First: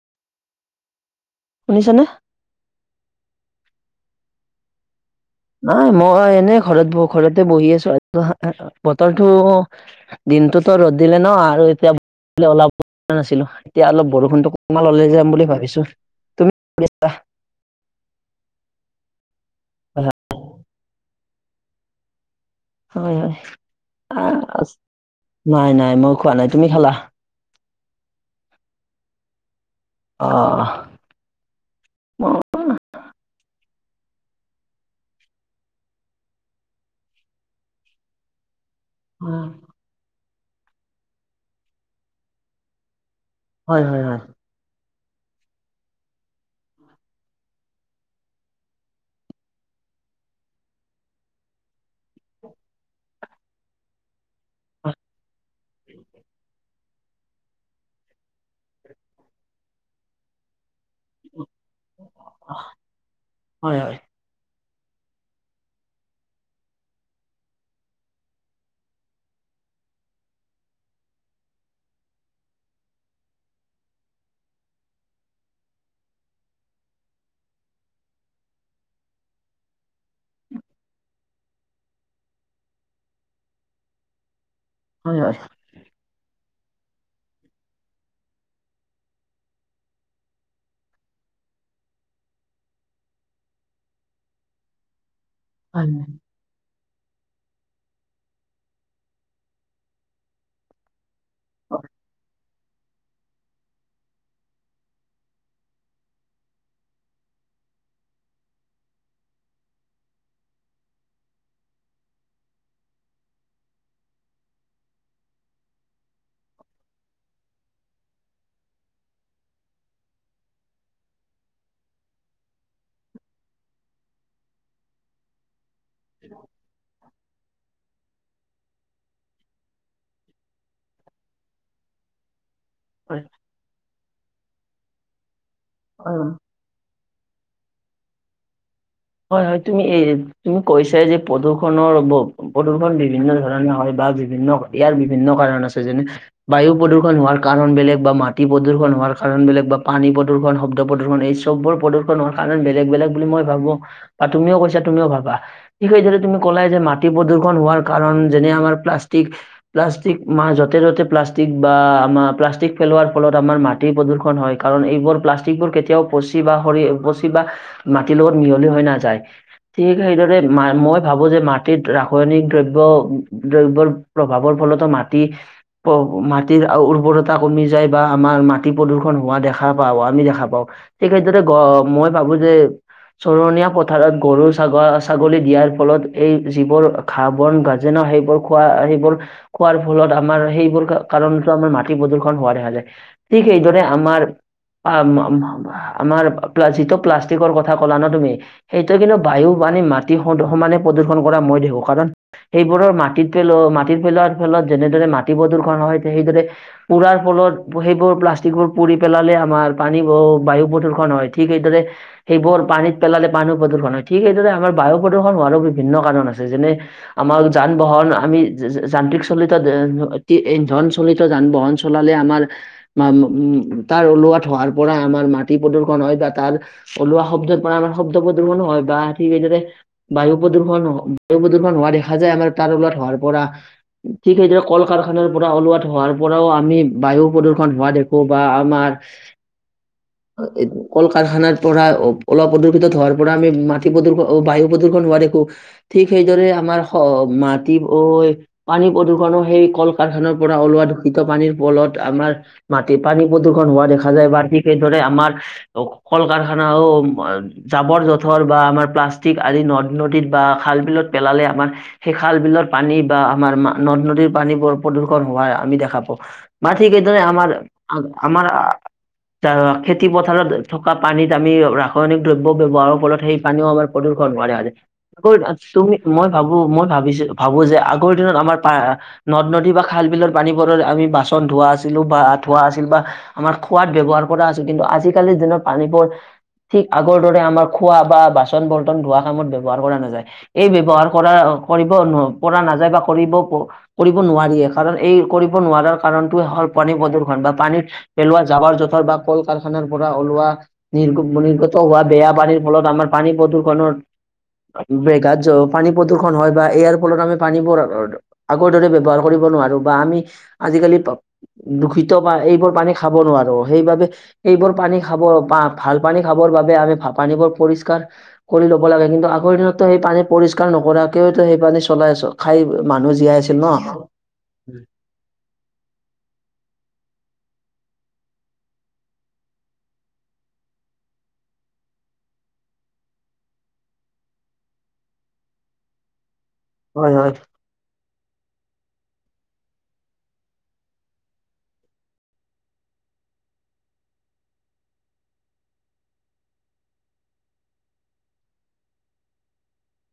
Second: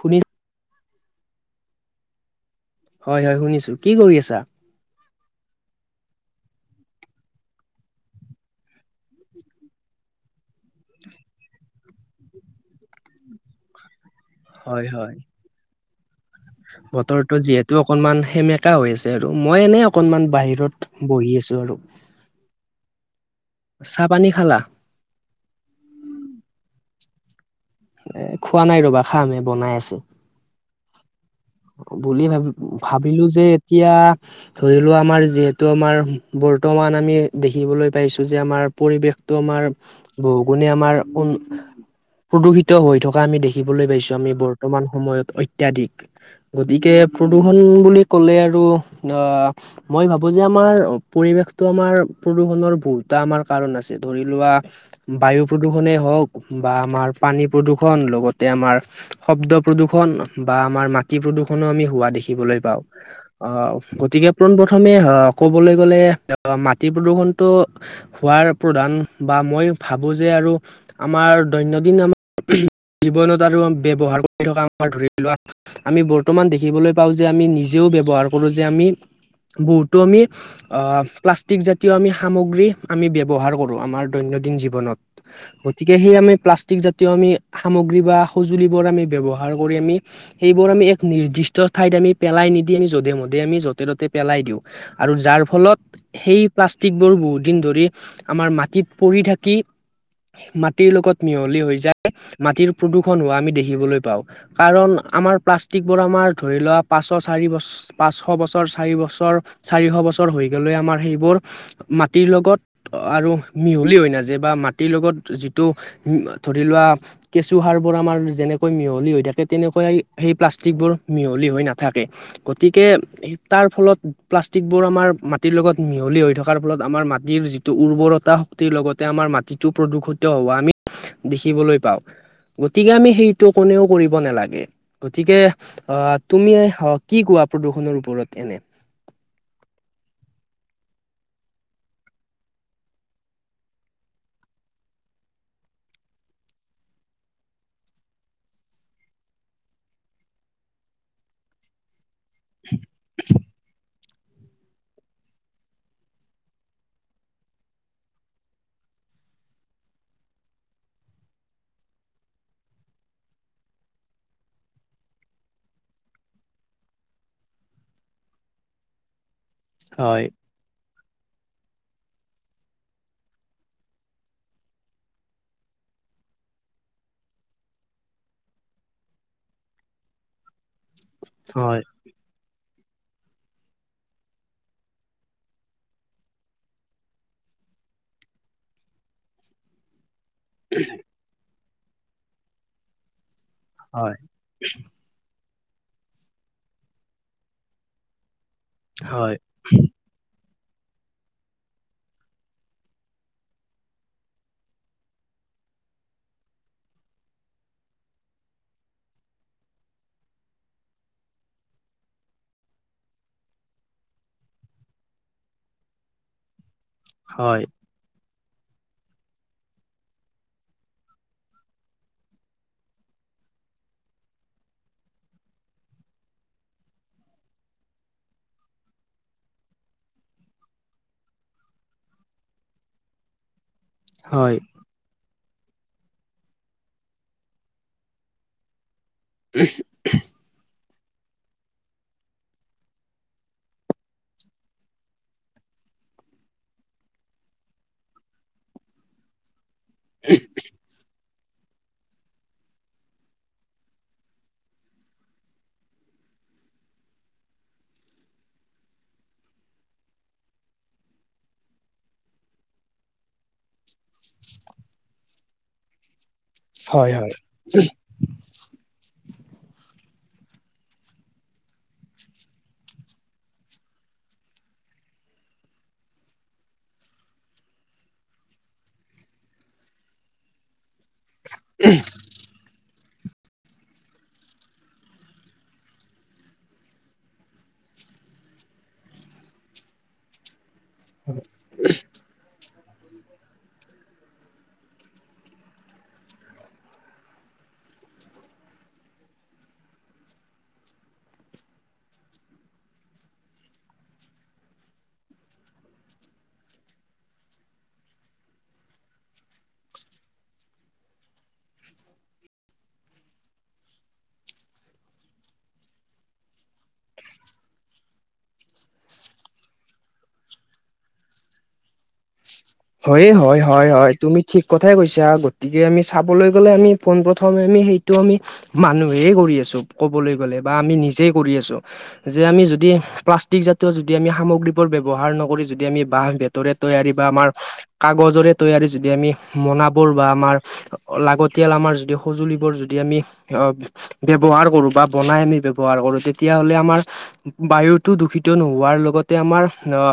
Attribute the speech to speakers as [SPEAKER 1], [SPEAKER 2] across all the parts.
[SPEAKER 1] শুনি
[SPEAKER 2] শুনিছানে?
[SPEAKER 1] হয়, হয়, শুনিছো কি কৰি আছা?
[SPEAKER 2] নাই, মই এনেই ঘৰত বহ ঘৰতে বহি আছো বতৰটো দিনটোতো ৰ'দ দিলে ন, আৰু এতিয়া ওলাব নাছিলো এতিয়া অলপ বৰষুণ যাম বুলি ভাবিছো ত
[SPEAKER 1] বতৰৰতো যিহেতু অকনমান সেমেকা হৈ আছে, আৰু মই এনেই অকনমান বাহিৰত বহি আছোঁ আৰু
[SPEAKER 2] হয়, হয়,
[SPEAKER 1] চাহ পানী
[SPEAKER 2] আহ
[SPEAKER 1] খালা?
[SPEAKER 2] নাই, নাই, মই খোৱা নাই তুমি খালা?
[SPEAKER 1] এ খোৱা নাই ৰবা, খামে বনাই আছে
[SPEAKER 2] অ',
[SPEAKER 1] বুলি ভাবি ভাবিলো যে এতিয়া ধৰি লোৱা আমাৰ, যিহেতু আমাৰ, বৰ্তমান আমি দেখিবলৈ পাইছো যে আমাৰ পৰিৱেশতটো আমাৰ বহুগুণে আমাৰ, প্ৰদূষিত হৈ থকা আমি দেখ
[SPEAKER 2] হয়
[SPEAKER 1] দেখিবলৈ
[SPEAKER 2] হয়
[SPEAKER 1] পাইছো,
[SPEAKER 2] হয়
[SPEAKER 1] আমি বৰ্তমান সময়ত অত্যাধিক গতিকে, প্ৰদূৰষণ বুলি ক'লে আৰু আহ মই ভাবো যে, আমাৰ পৰিৱেশতো আমাৰ প্ৰদূষণৰ ভহুতটা আমাৰ কাৰণ আছে ধৰি লোৱা বায়ু প্ৰদূষণে হওক, বা আমাৰ পানী প্ৰদূৰ্ষণ লগতে, আমাৰ শব্দ প্ৰদূষণ, বা আমাৰ ম মাতি প্ৰদূষণো আমি হোৱা দেখিবলৈ পাওঁ,
[SPEAKER 2] হয় হয়
[SPEAKER 1] আহ গতিকে পোন প্ৰথমে ক'বলৈ গ'লে মাটিৰ প্ৰদূৰ্ষণটো হোৱাৰ প্ৰধান, বা মই ভাবো যে আৰু আমাৰ দৈনন্দিন, আমাৰ জীৱনত আৰু ব্যৱহাৰ কৰি থকা আমাৰ ধৰি লোৱা আমি বৰ্তমান দেখিবলৈ পাওঁ যে, আমি নিজেও ব্যৱহাৰ কৰোঁ যে, আমি বহুতো আমি অ' প্লাষ্টিক জাতীয় আমি সামগ্ৰী আমি ব্যৱহাৰ কৰোঁ আমাৰ দৈনন্দিন জীৱনত।
[SPEAKER 2] হয় হয়।
[SPEAKER 1] গতিকে সেই আমি প্লাষ্টিক জাতীয় আমি সামগ্ৰী বা সঁজুলিবোৰ আমি ব্যৱহাৰ কৰি আমি সেইবোৰ আমি এক নিৰ্দিষ্ট ঠাইত আমি পেলাই নিদি আমি যধে মধে আমি য'তে ত'তে পেলাই দিওঁ। আৰু যাৰ ফলত
[SPEAKER 2] হয়
[SPEAKER 1] সেই প্লাষ্টিকবোৰ বহুত দিন ধৰি আমাৰ মাটিত পৰি থাকি মাটিৰ লগত মিহলি হৈ যায়, মাটিৰ প্ৰদূষণ হোৱা আমি দেখিবলৈ পাওঁ কাৰণ আমাৰ প্লাষ্টিকবোৰ আমাৰ ধৰি লোৱা পাঁচশ, চাৰি বছৰ, পাঁচশ বছৰ, চাৰি বছৰ চাৰিশ বছৰ হৈ গ'লে আমাৰ সেইবোৰ মাটিৰ লগত আৰু মিহলি হৈ নাযায় বা মাটিৰ লগত যিটো ধৰি লোৱা কেঁচু সাৰবোৰ আমাৰ যেনেকৈ মিহলি হৈ থাকে তেনেকুৱাই সেই প্লাষ্টিকবোৰ মিহলি হৈ নাথাকে গতিকে তাৰফলত প্লাষ্টিকবোৰ আমাৰ মাটিৰ লগত মিহলি হৈ থকাৰ ফলত আমাৰ মাটিৰ যিটো উৰ্বৰতা শক্তিৰ লগতে আমাৰ মাটিটো প্ৰদূষিত হোৱা আমি দেখিবলৈ পাওঁ। গতিকে আমি
[SPEAKER 2] হয়
[SPEAKER 1] সেইটো কোনেও কৰিব নালাগে। গতিকে আ,
[SPEAKER 2] হয় হয়
[SPEAKER 1] তুমি আ কি কোৱা প্ৰদূষণৰ ওপৰত এনে?
[SPEAKER 2] হয় হয় তুমি এ, তুমি কৈছা যে প্ৰদূষণৰ প্ৰদূষণ বিভিন্ন ধৰণে হয় বা বিভিন্ন ইয়াৰ বিভিন্ন কাৰণ আছে যেনে বায়ু প্ৰদূষণ হোৱাৰ কাৰণ বেলেগ বা মাটি প্ৰদূষণ হোৱাৰ কাৰণ বেলেগ বা পানী প্ৰদূ্ষণ, শব্দ প্ৰদূষণ এই চববোৰ প্ৰদূষণ হোৱাৰ কাৰণে বেলেগ বেলেগ বুলি মই ভাবোঁ বা তুমিও কৈছা তুমিও ভাবা ঠিক সেইদৰে তুমি ক'লা যে মাটি প্ৰদূষণ হোৱাৰ কাৰণ যেনে আমাৰ প্লাষ্টিক প্লাষ্টিক মা য'তে য'তে প্লাষ্টিক বা আমাৰ প্লাষ্টিক পেলোৱাৰ ফলত আমাৰ মাট প্ৰদূৰষণ হয় কাৰণ এইবোৰ প্লাষ্টিকবোৰ কেতিয়াও পচি বা সৰি পচি বা মাটিৰ লগত মিহলি হৈ নাযায়। ঠিক
[SPEAKER 1] হয়
[SPEAKER 2] সেইদৰে মা-মই ভাবোঁ যে মাটিত ৰাসায়নিক দ্ৰব্য দ্ৰব্যৰ প্ৰভাৱৰ ফলতো মাটি মাটিৰ উৰ্বৰতা কমি যায় বা আমাৰ মাটি প্ৰদূষণ হোৱা দেখা পাওঁ আমি দেখা পাওঁ। ঠিক সেইদৰে গ
[SPEAKER 1] হয়
[SPEAKER 2] মই ভাবোঁ যে চৰণীয়া পথাৰত গৰু ছাগ-ছাগলী দিয়াৰ ফলত এই যিবোৰ ঘাঁহ বন গাজেনা সেইবোৰ খোৱা সেইবোৰ খোৱাৰ ফলত আমাৰ সেইবোৰ কাৰণতো আমাৰ মাটি প্ৰদূ্ষন হোৱা দেখা যায়। ঠিক এইদৰে
[SPEAKER 1] হয়
[SPEAKER 2] আমাৰ পা মা আমাৰ পা যিটো প্লাষ্টিকৰ কথা ক'লা ন' তুমি সেইটো কিন্তু
[SPEAKER 1] হয়
[SPEAKER 2] বায়ু পানী মাটি সমানে প্ৰদূষন কৰে মই দেখো কাৰণ সেইবোৰৰ মাটিত পেলোৱা মাটিত পেলোৱাৰ ফলত যেনেদৰে মাটি প্ৰদূষণ হয় সেইদৰে পৰাৰ ফলত সেইবোৰ প্লাষ্টিকবোৰ পুৰি পেলালে আমাৰ পানী ব-বায়ু প্ৰদূষণ হয় ঠিক সেইদৰে সেইবোৰ পানীত পেলালে মানু প্ৰদূৰণ হয়। ঠিক সেইদৰে আমাৰ বায়ু প্ৰদূষণ হোৱাৰো বিভিন্ন কাৰণ আছে যেনে আমাৰ
[SPEAKER 1] হয়
[SPEAKER 2] যান বাহন আমি যান্ত্ৰিক চলিত ইন্ধন চলিত যান বাহন চলালে আমাৰ মা, তাৰ ওলোৱাত হোৱাৰপৰা আমাৰ মাটি প্ৰদূষণ হয় বা তাৰ ওলোৱা শব্দত মানে আমাৰ শব্দ প্ৰদূশণ হয় বা ঠিক সেইদৰে বায়ু প্ৰদূষণ বায়ু প্ৰদূষণ হোৱা দেখা যায় আমাৰ তাৰ ওলোৱাত হোৱাৰ পৰা, ঠিক
[SPEAKER 1] হয়
[SPEAKER 2] সেইদৰে কল কাৰখানাৰপৰা ওলোৱা ধোঁৱাৰপৰাও আমি বায়ু প্ৰদূষণ হোৱা দেখো বা আমাৰ
[SPEAKER 1] [unintelligible]
[SPEAKER 2] এই কল কাৰখানাৰপৰা অ' অলপদু দ্ৰুত ধোঁৱাৰপৰা আমি মাটি প্ৰদূ-বায়ু প্ৰদূষণ হোৱা দেখো। ঠিক সেইদৰে আমাৰ স মাটি অ' পানী প্ৰদূৰ্ষণো সেই কল কাৰখানাৰপৰা ওলোৱা ত' পানীৰ ফলত আমাৰ মাটি পানী প্ৰদূৰষণ হোৱা দেখা যায় বা ঠিক সেইদৰে আমাৰ অ' কল কাৰখানাও জাবৰ জোঁথৰ বা আমাৰ প্লাষ্টিক আদি নদ নদীত বা খাল বিলত পেলালে আমাৰ সেই খাল বিলৰ পানী বা আমাৰ নদ নদীৰ পানী বোৰ প্ৰদূষণ হোৱা আমি দেখা পাওঁ। বা ঠিক এই
[SPEAKER 1] হয়
[SPEAKER 2] দৰে
[SPEAKER 1] হয়।
[SPEAKER 2] আমাৰ আ আমাৰ খেতি পথাৰত থকা পানীত আমি ৰাসায়নিক দ্ৰব্য ব্যৱহাৰ ফলত সেই পানীও আমাৰ প্ৰদূষণ হোৱা দেখা যায়। আগৰ তুমি মই ভাবো মই ভাবিছো ভাবো যে আগৰ দিনত আমাৰ প নদ নদী বা খাল বিলৰ পানীবোৰত আমি বাচন ধোৱা আছিলো বা ধোৱা আছিল বা আমাৰ খোৱাদ ব্যৱহাৰ কৰা আছিল কিন্তু আজিকালিৰ দিনত পানীবোৰ ঠিক আগৰ দৰে আমাৰ খোৱা বা বাচন বৰ্তন ধোৱা কামত ব্যৱহাৰ কৰা নাযায় এই ব্যৱহাৰ কৰা কৰিব পৰা নাযায় বা কৰিব কৰিব নোৱাৰিয়ে কাৰণ এই কৰিব নোৱাৰাৰ কাৰণতে হ'ল পানী প্ৰদূশন বা পানীৰ পেলোৱা জাৱাৰ জোথৰ বা কল কাৰখানাৰ পৰা ওলোৱা [unintelligible] হোৱা বেয়া পানীৰ ফলত আমাৰ পানী প্ৰদূষণৰ [unintelligible] পানী প্ৰদূষণ হয় বা ইয়াৰ ফলত আমি পানী আগৰ দৰে ব্যৱহাৰ কৰিব নোৱাৰো বা আমি আজিকালি দূষিত প এইবোৰ পানী খাব নোৱাৰো সেইবাবে এইবোৰ পানী খাব ভাল পানী খাব ৰ বাবে আমি ভ পানীবোৰ পৰিষ্কাৰ কৰি ল'ব লাগে কিন্তু আগৰ দিনতো সেই পানী পৰিষ্কাৰ নকৰাকেও সেই পানী চলাই আছ খাই মানুহ
[SPEAKER 1] হয়ে,
[SPEAKER 2] জীয়াই আছিল
[SPEAKER 1] হয়,
[SPEAKER 2] ন
[SPEAKER 1] হয়, হয়, তুমি ঠিক কথাই কৈছে আৰু গতিকে আমি চাবলৈ গ'লে আমি পোনপ্ৰথমে আমি সেইটো আমি মানুহেই কৰি আছো কবলৈ গ'লে বা আমি নিজেই কৰি আছো। যে আমি যদি প্লাষ্টিক জাতীয় যদি আমি সামগ্ৰীবোৰ ব্যৱহাৰ নকৰি যদি আমি বাহ ৰে তৈয়াৰী
[SPEAKER 2] হয়
[SPEAKER 1] বা
[SPEAKER 2] হয়
[SPEAKER 1] আমাৰ কাগজৰে তৈয়াৰী যদি আমি মোনাবোৰ বা আমাৰ লাগতিয়াল আমাৰ যদি সঁজুলিবোৰ যদি আমি আহ ব্যৱহাৰ কৰো বা বনাই আমি ব্যৱহাৰ কৰো তেতিয়া হ'লে আমাৰ বায়ুটো দূষিত নোহোৱাৰ লগতে আমাৰ আহ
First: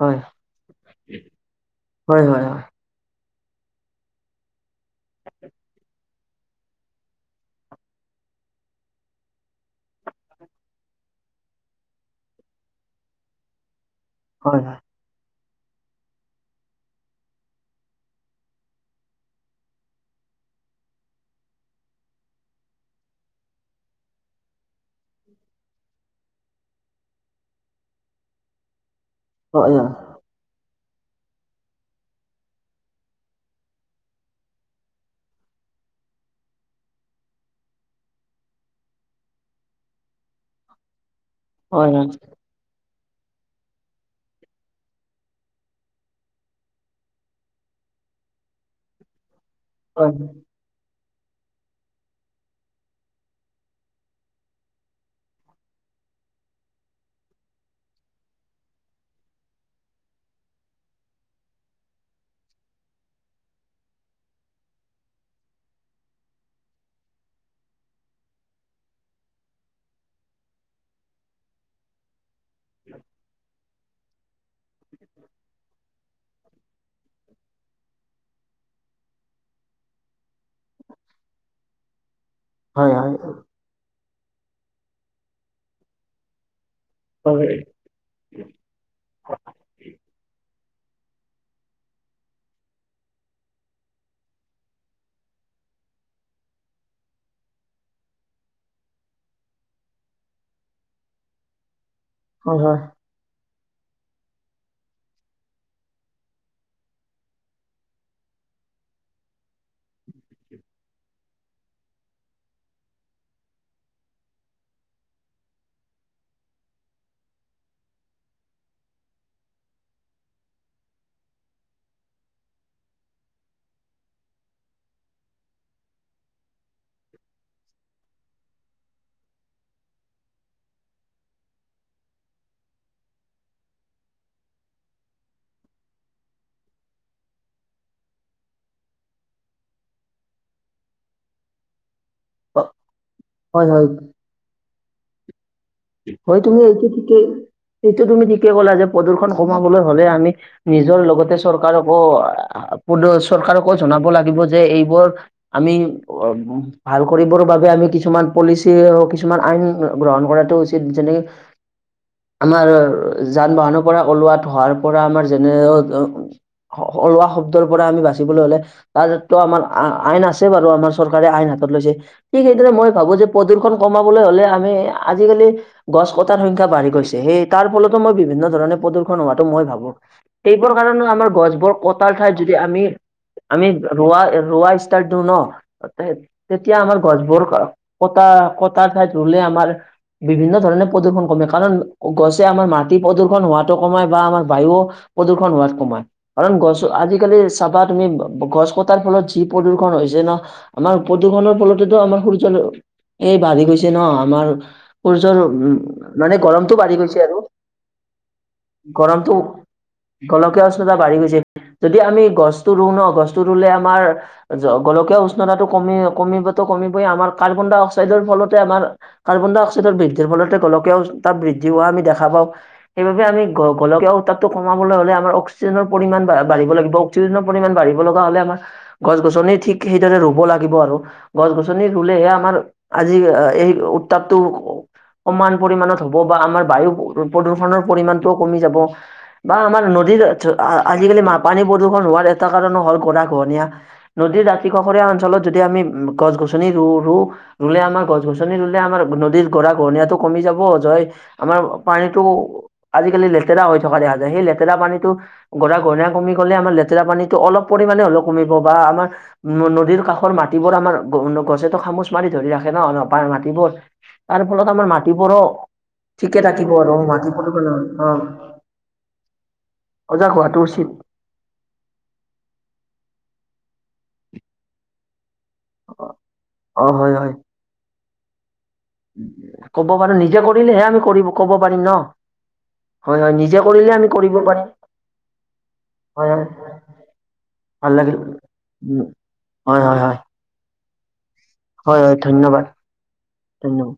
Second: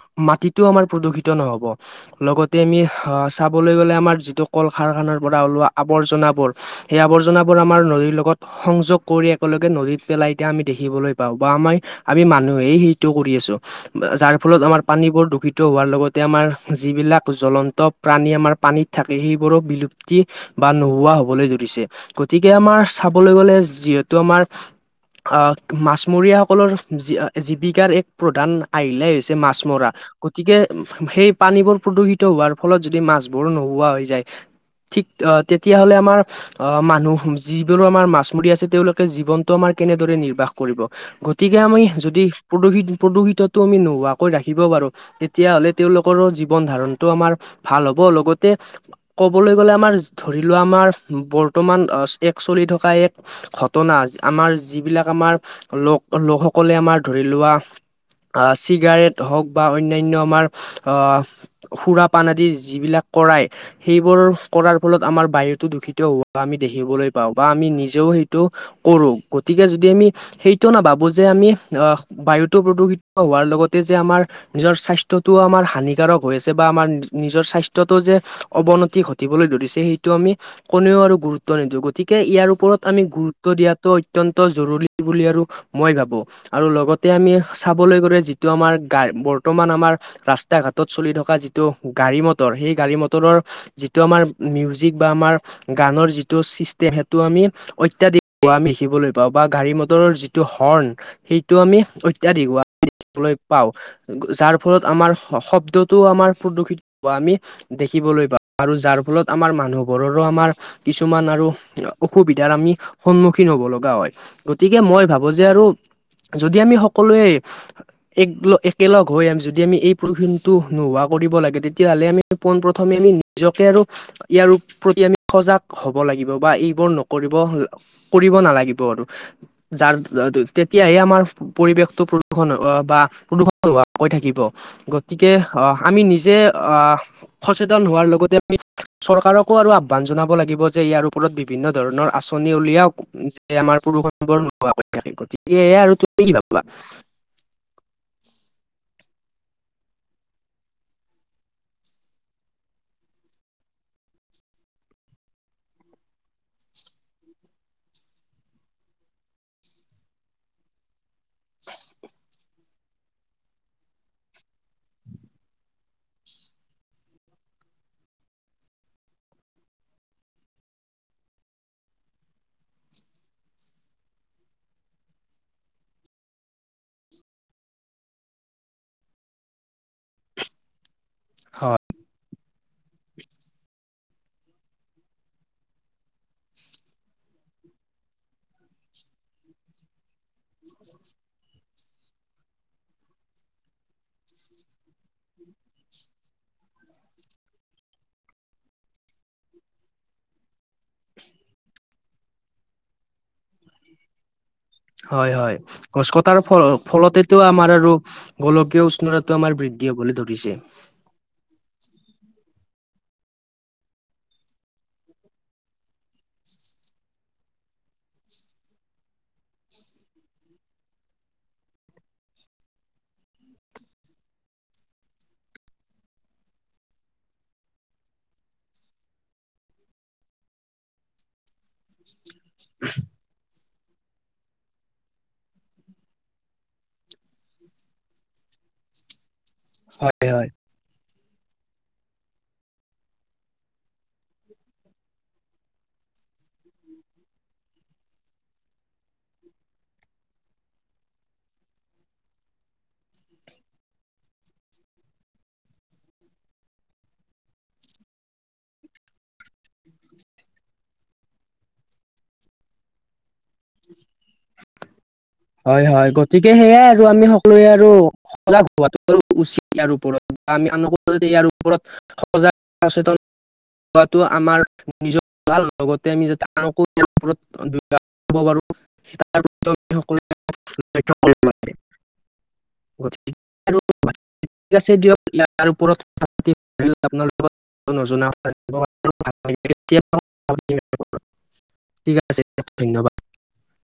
[SPEAKER 2] হয়
[SPEAKER 1] মাটিটোও আমাৰ প্ৰদূষিত নহ'ব
[SPEAKER 2] হয় হয়
[SPEAKER 1] লগতে আমি আহ চাবলৈ গ'লে আমাৰ যিটো কল কাৰখানাৰ পৰা ওলোৱা আৱৰ্জনাবোৰ সেই আৱৰ্জনাবোৰ আমাৰ নদীৰ লগত সংযোগ কৰি একেলগে নদীত পেলাই দিয়া আমি দেখিবলৈ পাওঁ বা আমাৰ আমি মানুহেই কৰি আছো যাৰ
[SPEAKER 2] হয় হয়
[SPEAKER 1] ফলত আমাৰ পানী বোৰ দূষিত হোৱাৰ লগতে তে আমাৰ যিবিলাক জ্বলন্ত প্ৰাণী আমাৰ পানীত থাকে সেইবোৰো বিলুপ্তি বা নোহোৱা হ'বলৈ ধৰিছে গতিকে আমাৰ চাবলৈ গলে যিহেতু আমাৰ আহ মাছমৰীয়াসকলৰ জীৱিকাৰ এক প্ৰধান আহিলাই হৈছে মাছ
[SPEAKER 2] হয়
[SPEAKER 1] মৰা গতিকে সেই পানীবোৰ প্ৰদূষিত হোৱাৰ ফলত যদি মাছবোৰো নোহোৱা হৈ যায় ঠিক অ' তেতিয়াাহ'লে আমাৰ আহ মানুহ যিবোৰো আমাৰ মাছমৰীয়া আছে তেওঁলোকে জীৱনটো আমাৰ কেনেদৰে নিৰ্বাহ কৰিব? গতিকে আমি
[SPEAKER 2] হয় হয় হয়
[SPEAKER 1] যদি প্ৰদূষিত প্ৰদূষিতটো আমি নোহোৱাকৈ ৰাখিব পাৰোঁ তেতিয়াাহ'লে তেওঁওলোকৰো জীৱন ধাৰণটো আমাৰ ভাল হ'ব লগতে ক'বলৈ গ'লে আমাৰ
[SPEAKER 2] হয়
[SPEAKER 1] ধৰি লোৱা আমাৰ বৰ্তমান এক চলি থকা এক ঘটনা আমাৰ যিবিলাক আমাৰ লোক লোকসকলে আমাৰ ধৰি লোৱা আহ চিগাৰেট হওক বা অন্যান্য আমাৰ আহ সুৰা পান আদি যিবিলাক কৰাই সেইবোৰ কৰাৰ ফলত আমাৰ বায়ূতো দূষিত হোৱা আমি দেখিবলৈ পাও বা আমি নিজেও সেইটো কৰো গতিকে যদি আমি সেইটোও নাভাবো যে আমি আহ বায়ুত প্ৰদূষিত হোৱাৰ লগতে যে আমাৰ নিজৰ স্বাস্থ্য স্বাস্থ্যটোও আমাৰ হানিকাৰক হৈ আছে বা আমাৰ নিজৰ স্বাস্থ্যটো যে অৱনতি ঘটিবলৈ ধৰিছে সেইটো আমি কোনেও আৰু গুৰুত্ব নিদিওঁ গতিকে ইয়াৰ
[SPEAKER 2] হয়
[SPEAKER 1] ওপৰত
[SPEAKER 2] হয় হয়
[SPEAKER 1] আমি গুৰুত্ব দিয়াটো অত্যন্ত জৰুৰী বুলি আৰু মই ভাবোঁ আৰু লগত তাতে আমি
[SPEAKER 2] হয়
[SPEAKER 1] চাবলৈ গ'লে, যিটো আমাৰ গা বৰ্তমান আমাৰ। ৰাস্তা ঘাটত চলি থকা যিটো গাড়ী মটৰ, সেই গাড়ী মটৰৰ। যিটো আমাৰ মিউজিক বা আমাৰ গানৰ যিটো ছিষ্টেম সেইটো আমি অত্যাধিক হ আমি দেখিবলৈ পাওঁ বা গাড়ী মটৰৰ যিটো হৰ্ণ সেইটো আমি ইত্যাদি হোৱা
[SPEAKER 2] হয়
[SPEAKER 1] আমি দেখিবলৈ পাওঁ যাৰ। ফলত আমাৰ শ শব্দটোও আমাৰ প্ৰদূষিত হ'ব আমি। দেখিবলৈ পাওঁ আৰু যাৰ ফলত আমাৰ মানুহবোৰৰো আমাৰ। কিছুমান আৰু অসুবিধাৰ আমি সন্মুখীন হ'ব লগা হয়। গতিকে, মই ভাবো যে আৰু যদি আমি সকলোৱে এক একেলগ হৈ আম যদি। যদি আমি এই প্ৰদূষণটো নোহোৱা কৰিব লাগে। তেতিয়া হ'লে আমি পোন প্ৰথমে আমি নিজকে আৰু ইয়াৰ প্ৰতি আমি সজাগ হ'ব লাগিব বা এইবোৰ নকৰিব। কৰিব নালাগিব আৰু যাৰ তেতিয়াহে আমাৰ। পৰিৱেশটো প্ৰদূষণ বা প্ৰদূৰণ হ হৈ থাকিব। গতিকে আহ আমি নিজে আহ সচেতন হোৱাৰ লগতে আমি। চৰকাৰকো আৰু আহ্বান জনাব লাগিব যে ইয়াৰ ওপৰত বিভিন্ন ধৰণৰ আচৰণি। উলিয়াওক যে
[SPEAKER 2] হয়
[SPEAKER 1] আমাৰ
[SPEAKER 2] হয়
[SPEAKER 1] প্ৰদূষণ বোৰ নোহোৱা থাকে গতিকে আৰু। কি
[SPEAKER 2] হয় তুমি
[SPEAKER 1] ভাবা?
[SPEAKER 2] এইটো ঠিকেই এইটো তুমি ঠিকেই ক'লা যে প্ৰদূষণ কমাবলৈ হ'লে আমি। নিজৰ লগতে চৰকাৰকো পুনৰ চৰকাৰকো জনাব লাগিব যে এইবোৰ। আমি। অ' ভাল কৰিবৰ বাবে আমি কিছুমান পলিচিও কিছুমান আইন গ্ৰহণ কৰাটো উচিত। যেনে
[SPEAKER 1] [unintelligible]
[SPEAKER 2] আমাৰ যান বাহনৰ পৰা ওলোৱাত ধোৱাৰ পৰা আমাৰ যেনে ওলোৱা শব্দৰ পৰা আমি বাচিবলৈ হ'লে। তাতো আমাৰ আইন আছে বাৰু। আমাৰ চৰকাৰে আইন হাতত লৈছে। ঠিক সেইদৰে মই ভাবোঁ যে প্ৰদূ্ষণ কমাবলৈ হ'লে আমি আজিকালি। গছ কটাৰ সংখ্যা বাঢ়ি গৈছে। সেই তাৰ ফলতো মই বিভিন্ন ধৰণে প্ৰদূ্ষন হোৱাটো মই ভাবোঁ। সেইবোৰ কাৰণেও আমাৰ গছ বোৰ কটাৰ ঠাইত যদি আমি আমি। ৰোৱা ৰোৱা ষ্টাৰ্ট দিওঁ ন। তেতিয়া আমাৰ গছবোৰ কটা কটাৰ ঠাইত ৰুলে আমাৰ। বিভিন্ন ধৰণে প্ৰদূ্ষন কমে কাৰণ গছে আমাৰ মাটি প্ৰদূ্ষন হোৱাতটো কমাই বা আমাক বায়ু। প্ৰদূষন হোৱাত কমায়। কাৰণ গছ আজিকালি চাবা তুমি গছ কটাৰ ফলত যি প্ৰদূ্ষন হৈছে ন। আমাৰ প্ৰদূষণৰ ফলতেতো আমাৰ সূৰ্য্য এই বাঢ়ি গৈছে ন আমাৰ।
[SPEAKER 1] হয়
[SPEAKER 2] সূৰ্য্যৰ উম
[SPEAKER 1] হয় গছ
[SPEAKER 2] মানে
[SPEAKER 1] কটাৰ ফল
[SPEAKER 2] গৰমটো বাঢ়ি গৈছে,
[SPEAKER 1] ফলতেতো
[SPEAKER 2] আৰু
[SPEAKER 1] আমাৰ আৰু গোলকীয় উষ্ণতাটো
[SPEAKER 2] গৰমটো।
[SPEAKER 1] আমাৰ বৃদ্ধি হবলৈ ধৰিছে।
[SPEAKER 2] গলকীয়া উষ্ণতা বাঢ়ি গৈছে, যদি আমি গছটো ৰুওঁ ন গছটো ৰুলে আমাৰ। গোলকীয় উষ্ণতাটো কমি কমিবো কমিবই আমাৰ কাৰ্বন ডাই অক্সাইডৰ ফলতে আমাৰ। কাৰ্বন ডাই অক্সাইডৰ বৃদ্ধিৰ ফলতে গলকেও তাত বৃদ্ধি হোৱা আমি দেখা পাওঁ। সেইবাবে আমি গলক উতাপটো কমাবলৈ হ'লে আমাৰ অক্সিজেনৰ পৰিমাণ বা বাঢ়িব লাগিব। অক্সিজেন পৰিমাণ বাঢ়িব লগা হ'লে আমাৰ। গছ গছনি ঠিক সেইদৰে ৰুব লাগিব আৰু গছ গছনি ৰুলেহে আমাৰ। আমাৰ আজি এই উত্তাপটো। সমান পৰিমানত হ'ব বা আমাৰ বায়ু প্ৰদূষণৰ পৰিমণটোও কমি যাব। বা আমাৰ নদীৰ
[SPEAKER 1] হয় হয়
[SPEAKER 2] আজিকালি পানী প্ৰদূষণ হোৱাৰ এটা কাৰণো হ'ল গৰাখহনীয়া। নদীৰ দাতি কাষৰীয়া অঞ্চলত যদি আমি গছ গছনি ৰু ৰু। ৰুলে আমাৰ গছ গছনি ৰুলে আমাৰ নদীৰ। গৰা খহনিয়াটো কমি যাব যয় আমাৰ পানীটো। আজিকালি লেতেৰা হৈ থকা দেখা যায়, সেই লেতেৰা পানীতো। গৰা খহনীয়া কমি গ'লে আমাৰ লেতেৰা পানীটো অলপ পৰিমাণে হ'লেও কমিব বা আমাৰ। নদীৰ কাষৰ মাটিবোৰ আমাৰ গছেতো খামুচ মাৰি ধৰি ৰাখে ন' নাপাই মাটিবোৰ। তাৰফলত আমাৰ মাটিবোৰো।
[SPEAKER 1] হয়, হয়।
[SPEAKER 2] ঠিকে
[SPEAKER 1] গতিকে
[SPEAKER 2] থাকিব
[SPEAKER 1] সেইয়াই আৰু আমি
[SPEAKER 2] মাটি
[SPEAKER 1] সকলোৱে
[SPEAKER 2] প্ৰদূষণ
[SPEAKER 1] আৰু
[SPEAKER 2] অ
[SPEAKER 1] সজাগ হোৱাতো উচিত ইয়াৰ ওপৰত
[SPEAKER 2] অজা
[SPEAKER 1] বা
[SPEAKER 2] হোৱাটো
[SPEAKER 1] আমি
[SPEAKER 2] উচিত
[SPEAKER 1] আনকো ইয়াৰ ওপৰত সজাগ সচেতন হোৱাটো আমাৰ নিজৰ লগতে আমি আনকো
[SPEAKER 2] অ
[SPEAKER 1] ইয়াৰ
[SPEAKER 2] হয় হয়
[SPEAKER 1] ওপৰত [unintelligible] পাৰোঁ। তাৰ প্ৰতি
[SPEAKER 2] ক'ব
[SPEAKER 1] আমি
[SPEAKER 2] পাৰোঁ
[SPEAKER 1] সকলোৱে
[SPEAKER 2] নিজে কৰিলেহে আমি
[SPEAKER 1] লক্ষ্য
[SPEAKER 2] কৰিব ক'ব
[SPEAKER 1] লাগে
[SPEAKER 2] পাৰিম ন'। হয়
[SPEAKER 1] গতিকে
[SPEAKER 2] হয় নিজে কৰিলে আমি কৰিব
[SPEAKER 1] [unintelligible]
[SPEAKER 2] পাৰিম
[SPEAKER 1] থিক আছে দিয়ক ইয়াৰ ওপৰত
[SPEAKER 2] হয় হয়
[SPEAKER 1] কথাপাতি আপোনৰ লগত
[SPEAKER 2] ভাল
[SPEAKER 1] আৰু
[SPEAKER 2] লাগিল
[SPEAKER 1] নজনা
[SPEAKER 2] উম,
[SPEAKER 1] কথা
[SPEAKER 2] হয় হয় হয়
[SPEAKER 1] জানিব [unintelligible]
[SPEAKER 2] হয়, হয়, ধন্যবাদ। ধন্যবাদ।